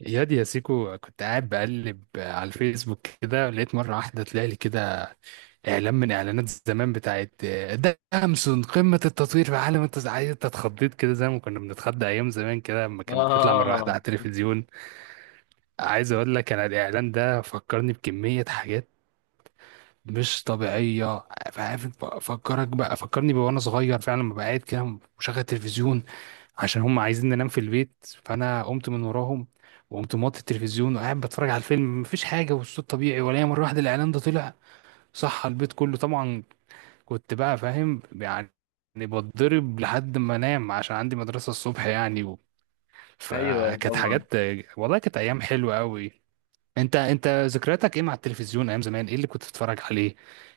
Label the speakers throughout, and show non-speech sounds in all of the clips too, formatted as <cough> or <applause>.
Speaker 1: ياد يا سيكو، كنت قاعد بقلب على الفيسبوك كده، لقيت مرة واحدة طلع لي كده إعلان من إعلانات زمان بتاعت ده أمسون قمة التطوير في عالم عايز. أنت اتخضيت كده زي ما كنا بنتخضى أيام زمان كده، لما كان بيطلع مرة واحدة
Speaker 2: اه،
Speaker 1: على التلفزيون. عايز أقول لك أنا الإعلان ده فكرني بكمية حاجات مش طبيعية. عارف فكرك بقى، فكرني بقى وانا صغير فعلا لما بقعد كده مشغل تلفزيون عشان هم عايزين ننام في البيت، فانا قمت من وراهم وقمت موطي التلفزيون وقاعد بتفرج على الفيلم، مفيش حاجة والصوت طبيعي، ولا مرة واحدة الاعلان ده طلع صح على البيت كله طبعا. كنت بقى فاهم يعني، بتضرب لحد ما انام عشان عندي مدرسة الصبح يعني
Speaker 2: ايوه،
Speaker 1: فكانت
Speaker 2: طبعا.
Speaker 1: حاجات. والله كانت ايام حلوة قوي. انت ذكرياتك ايه مع التلفزيون ايام زمان؟ ايه اللي كنت بتتفرج عليه؟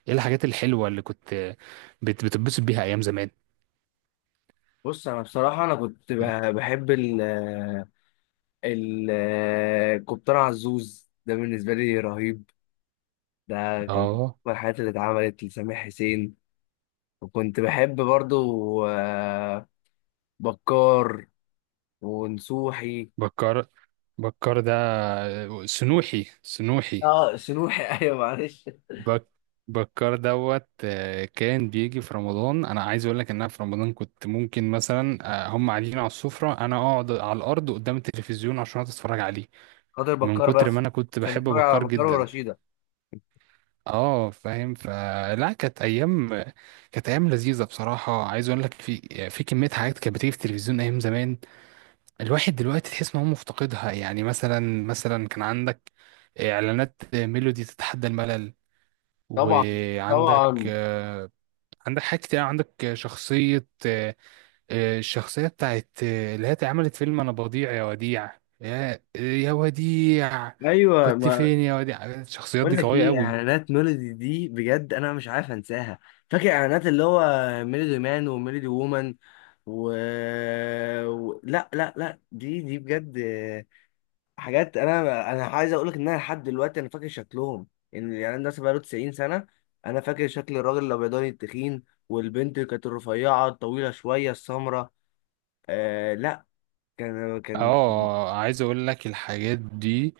Speaker 1: ايه الحاجات الحلوه اللي كنت بتتبسط بيها ايام زمان؟
Speaker 2: بص، انا بصراحه بحب ال ال الكابتن عزوز ده بالنسبه لي رهيب. ده كان من
Speaker 1: اه،
Speaker 2: أكبر الحاجات اللي اتعملت لسامح حسين. وكنت بحب برضو بكار ونسوحي.
Speaker 1: بكر بكر. ده سنوحي.
Speaker 2: اه، سنوحي <laughs> ايوه معلش.
Speaker 1: بك بكر كان بيجي في رمضان. انا عايز اقول لك ان انا في رمضان كنت ممكن مثلا هم قاعدين على السفره، انا اقعد على الارض قدام التلفزيون عشان أقعد اتفرج عليه،
Speaker 2: خاطر
Speaker 1: من
Speaker 2: بكار
Speaker 1: كتر ما
Speaker 2: بس،
Speaker 1: انا كنت
Speaker 2: عشان
Speaker 1: بحب
Speaker 2: اتفرج على
Speaker 1: بكر
Speaker 2: بكار
Speaker 1: جدا.
Speaker 2: ورشيده.
Speaker 1: اه فاهم، فلا كانت ايام، كانت ايام لذيذه بصراحه. عايز اقول لك في في كميه حاجات كانت بتيجي في التلفزيون ايام زمان، الواحد دلوقتي تحس ان هو مفتقدها. يعني مثلا كان عندك اعلانات ميلودي تتحدى الملل،
Speaker 2: طبعا،
Speaker 1: وعندك
Speaker 2: طبعا.
Speaker 1: عندك حاجات كتير، عندك شخصيه الشخصيه بتاعت اللي هي عملت فيلم انا بضيع يا وديع، يا وديع
Speaker 2: ايوه،
Speaker 1: كنت
Speaker 2: ما
Speaker 1: فين يا وديع. الشخصيات دي
Speaker 2: بقول لك
Speaker 1: قويه
Speaker 2: ايه،
Speaker 1: قوي.
Speaker 2: اعلانات ميلودي دي بجد انا مش عارف انساها. فاكر اعلانات اللي هو ميلودي مان وميلودي وومن و... لا لا لا، دي بجد حاجات. انا عايز اقول لك ان انا لحد دلوقتي انا فاكر شكلهم، ان الاعلان ده بقاله 90 سنه. انا فاكر شكل الراجل الابيضاني التخين، والبنت اللي كانت الرفيعه الطويله شويه السمراء. لا، كان
Speaker 1: اه عايز اقول لك الحاجات دي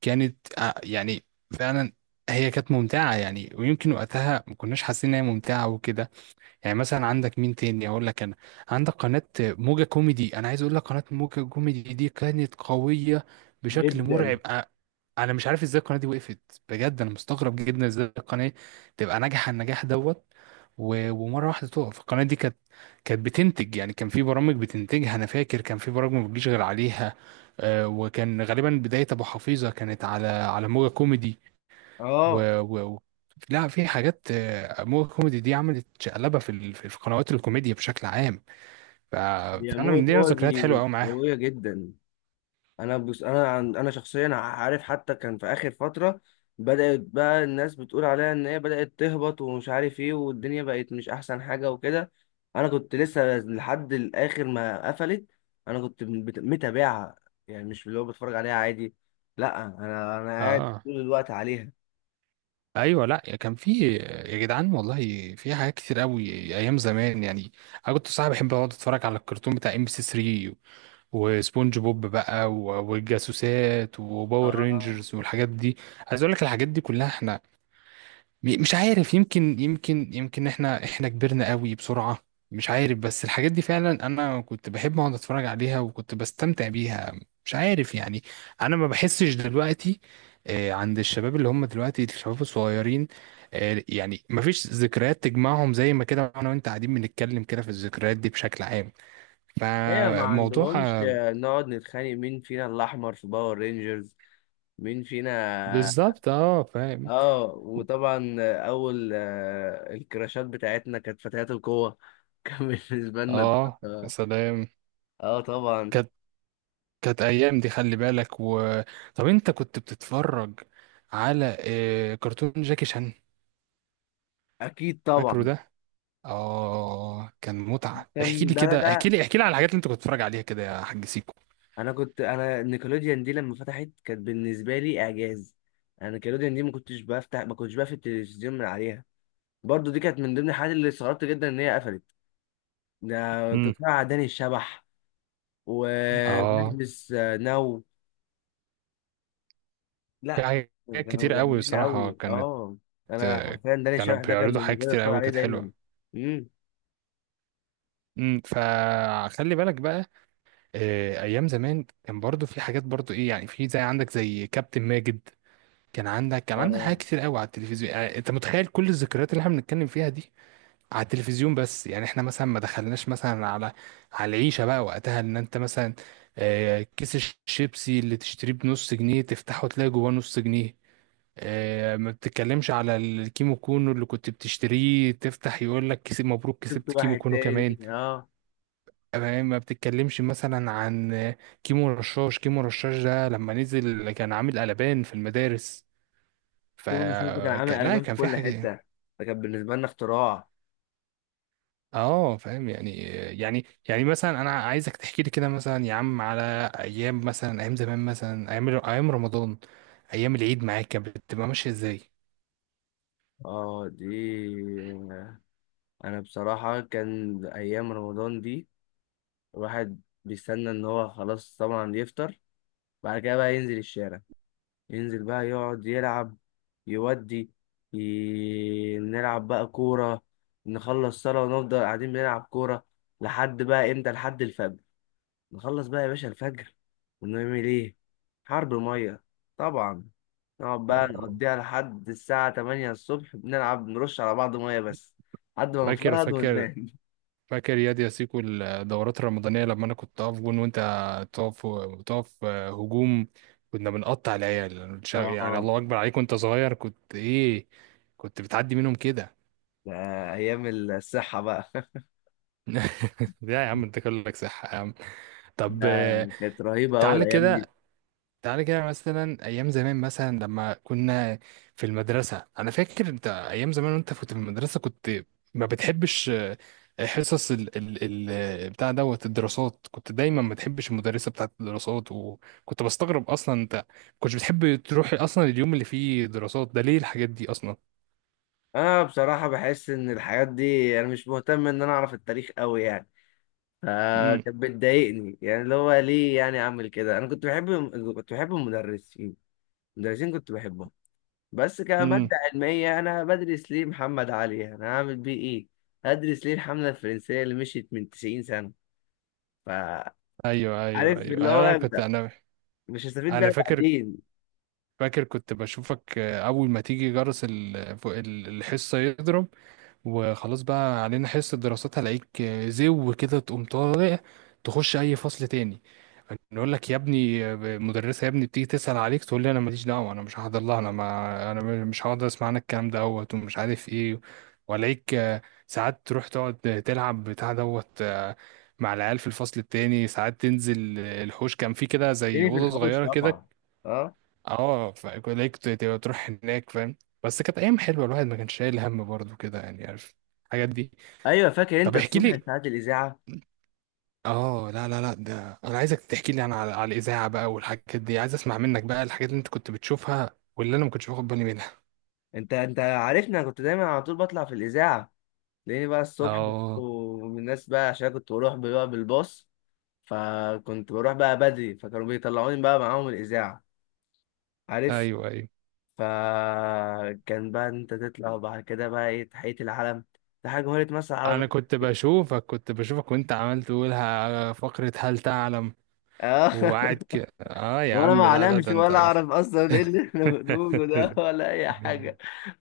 Speaker 1: كانت يعني فعلا هي كانت ممتعة، يعني ويمكن وقتها ما كناش حاسين ان هي ممتعة وكده. يعني مثلا عندك مين تاني اقول لك انا؟ عندك قناة موجة كوميدي. انا عايز اقول لك قناة موجة كوميدي دي كانت قوية بشكل مرعب.
Speaker 2: جدا.
Speaker 1: انا مش عارف ازاي القناه دي وقفت، بجد انا مستغرب جدا ازاي القناه تبقى ناجحه النجاح ومره واحده تقف. القناه دي كانت، كانت بتنتج يعني، كان في برامج بتنتجها، انا فاكر كان في برامج ما بتجيش غير عليها. وكان غالبا بدايه ابو حفيظه كانت على موجه كوميدي
Speaker 2: اه،
Speaker 1: و... و... و- لا، في حاجات موجه كوميدي دي عملت شقلبه في قنوات الكوميديا بشكل عام. ف-
Speaker 2: يا
Speaker 1: فانا من
Speaker 2: موت
Speaker 1: دي
Speaker 2: هو
Speaker 1: ذكريات حلوه
Speaker 2: دي
Speaker 1: قوي معاها.
Speaker 2: قويه جدا. انا بس، انا عن انا شخصيا، عارف حتى كان في اخر فتره بدات بقى الناس بتقول عليها ان هي بدات تهبط ومش عارف ايه والدنيا بقت مش احسن حاجه وكده. انا كنت لسه لحد الاخر ما قفلت انا متابعها، يعني مش اللي هو بتفرج عليها عادي. لا، انا قاعد
Speaker 1: اه
Speaker 2: طول الوقت عليها.
Speaker 1: ايوه، لا كان في، يا جدعان والله في حاجات كتير قوي ايام زمان يعني. انا كنت صاحبي بحب اقعد اتفرج على الكرتون بتاع MBC 3، وسبونج بوب بقى والجاسوسات وباور
Speaker 2: اه،
Speaker 1: رينجرز والحاجات دي. عايز اقول لك الحاجات دي كلها احنا مش عارف، يمكن يمكن احنا كبرنا قوي بسرعة، مش عارف. بس الحاجات دي فعلا انا كنت بحب اقعد اتفرج عليها وكنت بستمتع بيها، مش عارف يعني. انا ما بحسش دلوقتي عند الشباب اللي هم دلوقتي الشباب الصغيرين يعني ما فيش ذكريات تجمعهم زي ما كده انا وانت قاعدين بنتكلم كده في الذكريات دي بشكل عام.
Speaker 2: هي ما
Speaker 1: فموضوع
Speaker 2: عندهمش نقعد نتخانق مين فينا الاحمر في باور رينجرز، مين فينا.
Speaker 1: بالظبط اه فاهم.
Speaker 2: اه، وطبعا اول الكراشات بتاعتنا كانت فتيات القوة <laughs> كان بالنسبة لنا.
Speaker 1: اه يا
Speaker 2: اه،
Speaker 1: سلام،
Speaker 2: آه، طبعا.
Speaker 1: كانت، كانت ايام دي، خلي بالك طب انت كنت بتتفرج على كرتون جاكي شان؟
Speaker 2: اكيد
Speaker 1: فاكره
Speaker 2: طبعا
Speaker 1: ده؟ اه كان متعة. احكي
Speaker 2: كان
Speaker 1: لي
Speaker 2: ده ده
Speaker 1: كده، احكي
Speaker 2: ده
Speaker 1: لي احكي لي على الحاجات اللي انت كنت بتتفرج عليها كده يا حاج سيكو.
Speaker 2: انا نيكلوديان دي لما فتحت كانت بالنسبة لي اعجاز. انا نيكلوديان دي ما كنتش بقفل التلفزيون من عليها. برضو دي كانت من ضمن الحاجات اللي استغربت جدا ان هي قفلت. ده
Speaker 1: امم،
Speaker 2: تطلع داني الشبح
Speaker 1: اه
Speaker 2: وبيلبس نو.
Speaker 1: في
Speaker 2: لا
Speaker 1: حاجات
Speaker 2: كانوا
Speaker 1: كتير قوي
Speaker 2: جامدين
Speaker 1: بصراحة
Speaker 2: قوي،
Speaker 1: كانت
Speaker 2: اه. انا
Speaker 1: آه،
Speaker 2: حرفيا داني
Speaker 1: كانوا
Speaker 2: شبح ده كان
Speaker 1: بيعرضوا حاجات
Speaker 2: بالنسبه لي
Speaker 1: كتير
Speaker 2: اتفرج
Speaker 1: قوي
Speaker 2: عليه
Speaker 1: كانت حلوة.
Speaker 2: دايما. امم،
Speaker 1: امم، فخلي بالك بقى ايام زمان كان برضو في حاجات، برضو ايه يعني، في زي عندك زي كابتن ماجد. كان عندك، كان عندك حاجات
Speaker 2: اه،
Speaker 1: كتير قوي على التلفزيون. يعني انت متخيل كل الذكريات اللي احنا بنتكلم فيها دي على التلفزيون بس؟ يعني احنا مثلا ما دخلناش مثلا على العيشه بقى وقتها. ان انت مثلا كيس الشيبسي اللي تشتريه بنص جنيه تفتحه تلاقي جواه نص جنيه. ما بتتكلمش على الكيمو كونو اللي كنت بتشتريه تفتح يقول لك كسب مبروك
Speaker 2: شفت
Speaker 1: كسبت كيمو
Speaker 2: واحد
Speaker 1: كونو كمان.
Speaker 2: تاني، اه.
Speaker 1: ما بتتكلمش مثلا عن كيمو رشاش. كيمو رشاش ده لما نزل كان عامل قلبان في المدارس.
Speaker 2: كيمون شوز ده كان عامل
Speaker 1: فكان لا
Speaker 2: قلبان في
Speaker 1: كان في
Speaker 2: كل
Speaker 1: حاجة.
Speaker 2: حته، ده كان بالنسبه لنا اختراع.
Speaker 1: اه فاهم يعني. يعني مثلا انا عايزك تحكي لي كده مثلا يا عم على ايام، مثلا ايام زمان، مثلا ايام رمضان، ايام العيد معاك كانت بتبقى ماشية ازاي.
Speaker 2: اه، دي انا بصراحه كان ايام رمضان دي الواحد بيستنى ان هو خلاص طبعا يفطر. بعد كده بقى ينزل الشارع، ينزل بقى يقعد يلعب، يودي نلعب بقى كورة. نخلص صلاة ونفضل قاعدين بنلعب كورة لحد بقى امتى، لحد الفجر. نخلص بقى يا باشا الفجر، ونعمل ايه؟ حرب مية طبعا. نقعد بقى
Speaker 1: آه.
Speaker 2: نقضيها لحد الساعة 8 الصبح بنلعب نرش على بعض مية بس، لحد ما
Speaker 1: فاكر،
Speaker 2: نفرهد
Speaker 1: فاكر
Speaker 2: وننام.
Speaker 1: فاكر ياد يا سيكو الدورات الرمضانية لما أنا كنت أقف جون وأنت تقف، هجوم. كنا بنقطع العيال
Speaker 2: <laughs>
Speaker 1: يعني
Speaker 2: اه،
Speaker 1: الله أكبر عليك وأنت صغير، كنت إيه، كنت بتعدي منهم كده.
Speaker 2: ده أيام الصحة بقى. <laughs>
Speaker 1: <laughs> لا يا عم أنت كلك صح يا عم.
Speaker 2: ده
Speaker 1: طب
Speaker 2: كانت رهيبة أوي
Speaker 1: تعالى
Speaker 2: الأيام دي.
Speaker 1: كده، تعالى كده مثلا، ايام زمان مثلا لما كنا في المدرسه. انا فاكر انت ايام زمان وانت كنت في المدرسه كنت ما بتحبش حصص ال بتاع الدراسات. كنت دايما ما بتحبش المدرسه بتاعت الدراسات. وكنت بستغرب اصلا انت كنتش بتحب تروح اصلا اليوم اللي فيه دراسات ده ليه؟ الحاجات دي اصلا.
Speaker 2: انا بصراحه بحس ان الحاجات دي انا مش مهتم ان انا اعرف التاريخ قوي يعني،
Speaker 1: امم،
Speaker 2: فكانت بتضايقني يعني اللي هو ليه يعني اعمل كده. انا كنت بحب، كنت بحب المدرسين، المدرسين كنت بحبهم. بس كماده
Speaker 1: امم.
Speaker 2: علميه انا بدرس ليه محمد علي، انا هعمل بيه ايه؟ هدرس ليه الحمله الفرنسيه اللي مشيت من 90 سنه؟ فعارف
Speaker 1: ايوه ايوه ايوه
Speaker 2: اللي
Speaker 1: أيوه،
Speaker 2: هو
Speaker 1: انا كنت
Speaker 2: أنت
Speaker 1: انا
Speaker 2: مش هستفيد
Speaker 1: انا
Speaker 2: بيها
Speaker 1: فاكر،
Speaker 2: بعدين.
Speaker 1: كنت بشوفك اول ما تيجي جرس فوق الحصه يضرب وخلاص بقى علينا حصة دراسات، هلاقيك زو كده تقوم طالع تخش أي فصل تاني. نقول لك يا ابني، مدرسة يا ابني بتيجي تسأل عليك، تقول لي أنا ماليش دعوة، أنا مش هحضر لها، أنا ما أنا مش هقعد أسمع عنك الكلام ومش عارف إيه. وألاقيك ساعات تروح تقعد تلعب بتاع مع العيال في الفصل التاني. ساعات تنزل الحوش كان في كده زي
Speaker 2: تاني في
Speaker 1: أوضة
Speaker 2: الحوش
Speaker 1: صغيرة
Speaker 2: طبعا.
Speaker 1: كده،
Speaker 2: اه،
Speaker 1: اه فليك تبقى تروح هناك، فاهم؟ بس كانت ايام حلوه، الواحد ما كانش شايل هم برضه كده يعني، عارف، الحاجات دي.
Speaker 2: ايوه فاكر
Speaker 1: طب
Speaker 2: انت
Speaker 1: احكي
Speaker 2: الصبح
Speaker 1: لي،
Speaker 2: ساعات الاذاعه.
Speaker 1: اه لا ده انا عايزك تحكي لي انا على, على الاذاعه بقى والحاجات دي. عايز اسمع منك بقى الحاجات اللي انت كنت بتشوفها واللي انا ما كنتش باخد بالي منها.
Speaker 2: انت عارفني، انا كنت دايما على طول بطلع في الاذاعه. تلاقيني بقى الصبح،
Speaker 1: اه
Speaker 2: ومن الناس بقى، عشان كنت بروح بقى بالباص، فكنت بروح بقى بدري، فكانوا بيطلعوني بقى معاهم الإذاعة، عارف.
Speaker 1: ايوه ايوه.
Speaker 2: فكان بقى إن انت تطلع، وبعد كده بقى ايه، تحية العلم. ده حاجة جمهورية مصر
Speaker 1: انا
Speaker 2: العربية،
Speaker 1: كنت بشوفك، كنت بشوفك وانت عمال تقولها فقره هل تعلم،
Speaker 2: اه
Speaker 1: وقاعد
Speaker 2: <laughs>
Speaker 1: كده اه يا
Speaker 2: وانا ما
Speaker 1: عم لا لا
Speaker 2: اعلمش
Speaker 1: ده انت.
Speaker 2: ولا اعرف اصلا ايه اللي احنا بنقوله ده ولا اي حاجه،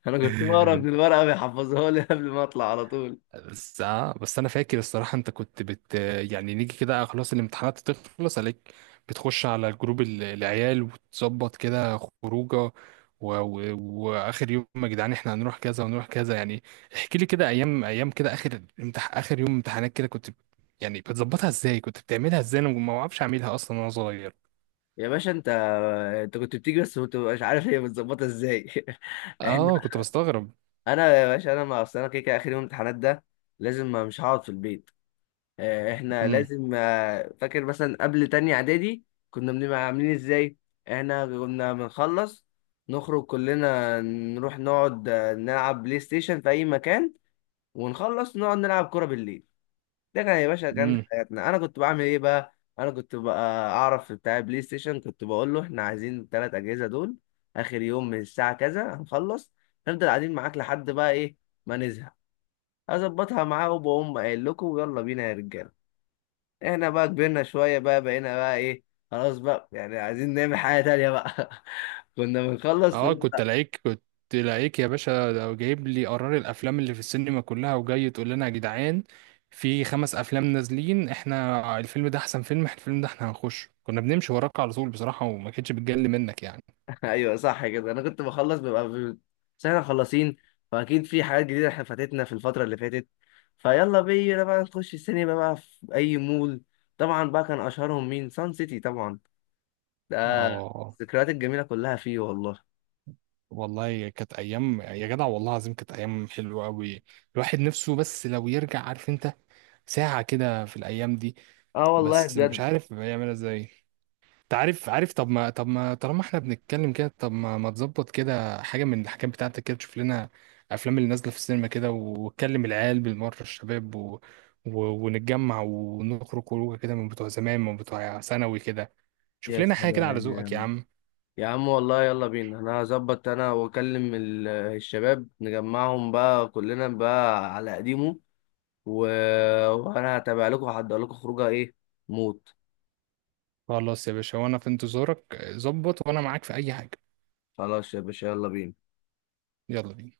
Speaker 2: انا كنت بقرا من
Speaker 1: <laughs> <laughs>
Speaker 2: الورقه بيحفظوها لي قبل ما اطلع على طول.
Speaker 1: بس آه بس انا فاكر الصراحه انت كنت يعني نيجي كده خلاص الامتحانات تخلص عليك، بتخش على جروب العيال وتظبط كده خروجه و... و... واخر يوم يا جدعان احنا هنروح كذا ونروح كذا يعني. احكي لي كده ايام، كده اخر يوم امتحانات كده كنت يعني بتظبطها ازاي، كنت بتعملها ازاي، انا ما اعرفش اعملها اصلا وانا صغير.
Speaker 2: يا باشا، انت كنت بتيجي بس كنت مش عارف هي متظبطه ازاي <laughs> احنا،
Speaker 1: اه كنت بستغرب.
Speaker 2: انا يا باشا، انا ما اصل انا كده كده اخر يوم امتحانات ده لازم ما مش هقعد في البيت. احنا
Speaker 1: امم،
Speaker 2: لازم، فاكر مثلا قبل تانية اعدادي كنا بنبقى عاملين ازاي؟ احنا كنا بنخلص نخرج كلنا، نروح نقعد نلعب بلاي ستيشن في اي مكان، ونخلص نقعد نلعب كرة بالليل. ده كان يا باشا كان حياتنا. انا كنت بعمل ايه بقى؟ انا كنت بقى اعرف بتاع بلاي ستيشن، كنت بقول له احنا عايزين الثلاث اجهزه دول، اخر يوم من الساعه كذا هنخلص، نفضل قاعدين معاك لحد بقى ايه، ما نزهق. اظبطها معاه وبقوم قايل لكم ويلا بينا يا رجاله. احنا بقى كبرنا شويه بقى، بقينا بقى ايه، خلاص بقى يعني عايزين نعمل حاجه تانية بقى <laughs> كنا بنخلص
Speaker 1: اه كنت لعيك يا باشا، ده جايب لي قرار الافلام اللي في السينما كلها وجاي تقول لنا يا جدعان في خمس افلام نازلين، احنا الفيلم ده احسن فيلم، احنا الفيلم ده احنا هنخش. كنا بنمشي وراك على طول بصراحة وما كانتش بتجلي منك يعني.
Speaker 2: <laughs> ايوه صح كده، انا كنت بخلص، بس احنا خلصين، فاكيد في حاجات جديده احنا فاتتنا في الفتره اللي فاتت، فيلا بينا بقى نخش السينما بقى في اي مول. طبعا بقى كان اشهرهم مين؟ سان سيتي طبعا. ده
Speaker 1: اه
Speaker 2: الذكريات الجميله كلها فيه والله.
Speaker 1: والله كانت ايام يا جدع، والله العظيم كانت ايام حلوة قوي. الواحد نفسه بس لو يرجع، عارف انت، ساعة كده في الايام دي،
Speaker 2: اه، والله
Speaker 1: بس مش
Speaker 2: بجد.
Speaker 1: عارف يعملها ازاي. انت عارف، طب ما، طالما احنا بنتكلم كده، طب ما تظبط كده حاجه من الحاجات بتاعتك كده، تشوف لنا افلام اللي نازله في السينما كده وتكلم العيال بالمره الشباب و... ونتجمع ونخرج خروجه كده من بتوع زمان، من بتوع ثانوي كده. شوف
Speaker 2: يا
Speaker 1: لنا حاجه كده على ذوقك يا
Speaker 2: سلام،
Speaker 1: عم.
Speaker 2: يا عم والله يلا بينا، انا هظبط انا واكلم الشباب، نجمعهم بقى كلنا بقى على قديمه، و... وانا هتابع لكم وهحضر لكم خروجه ايه؟ موت.
Speaker 1: خلاص يا باشا وانا في انتظارك، ظبط وانا معاك في اي حاجه.
Speaker 2: خلاص يا باشا يلا بينا.
Speaker 1: يلا بينا.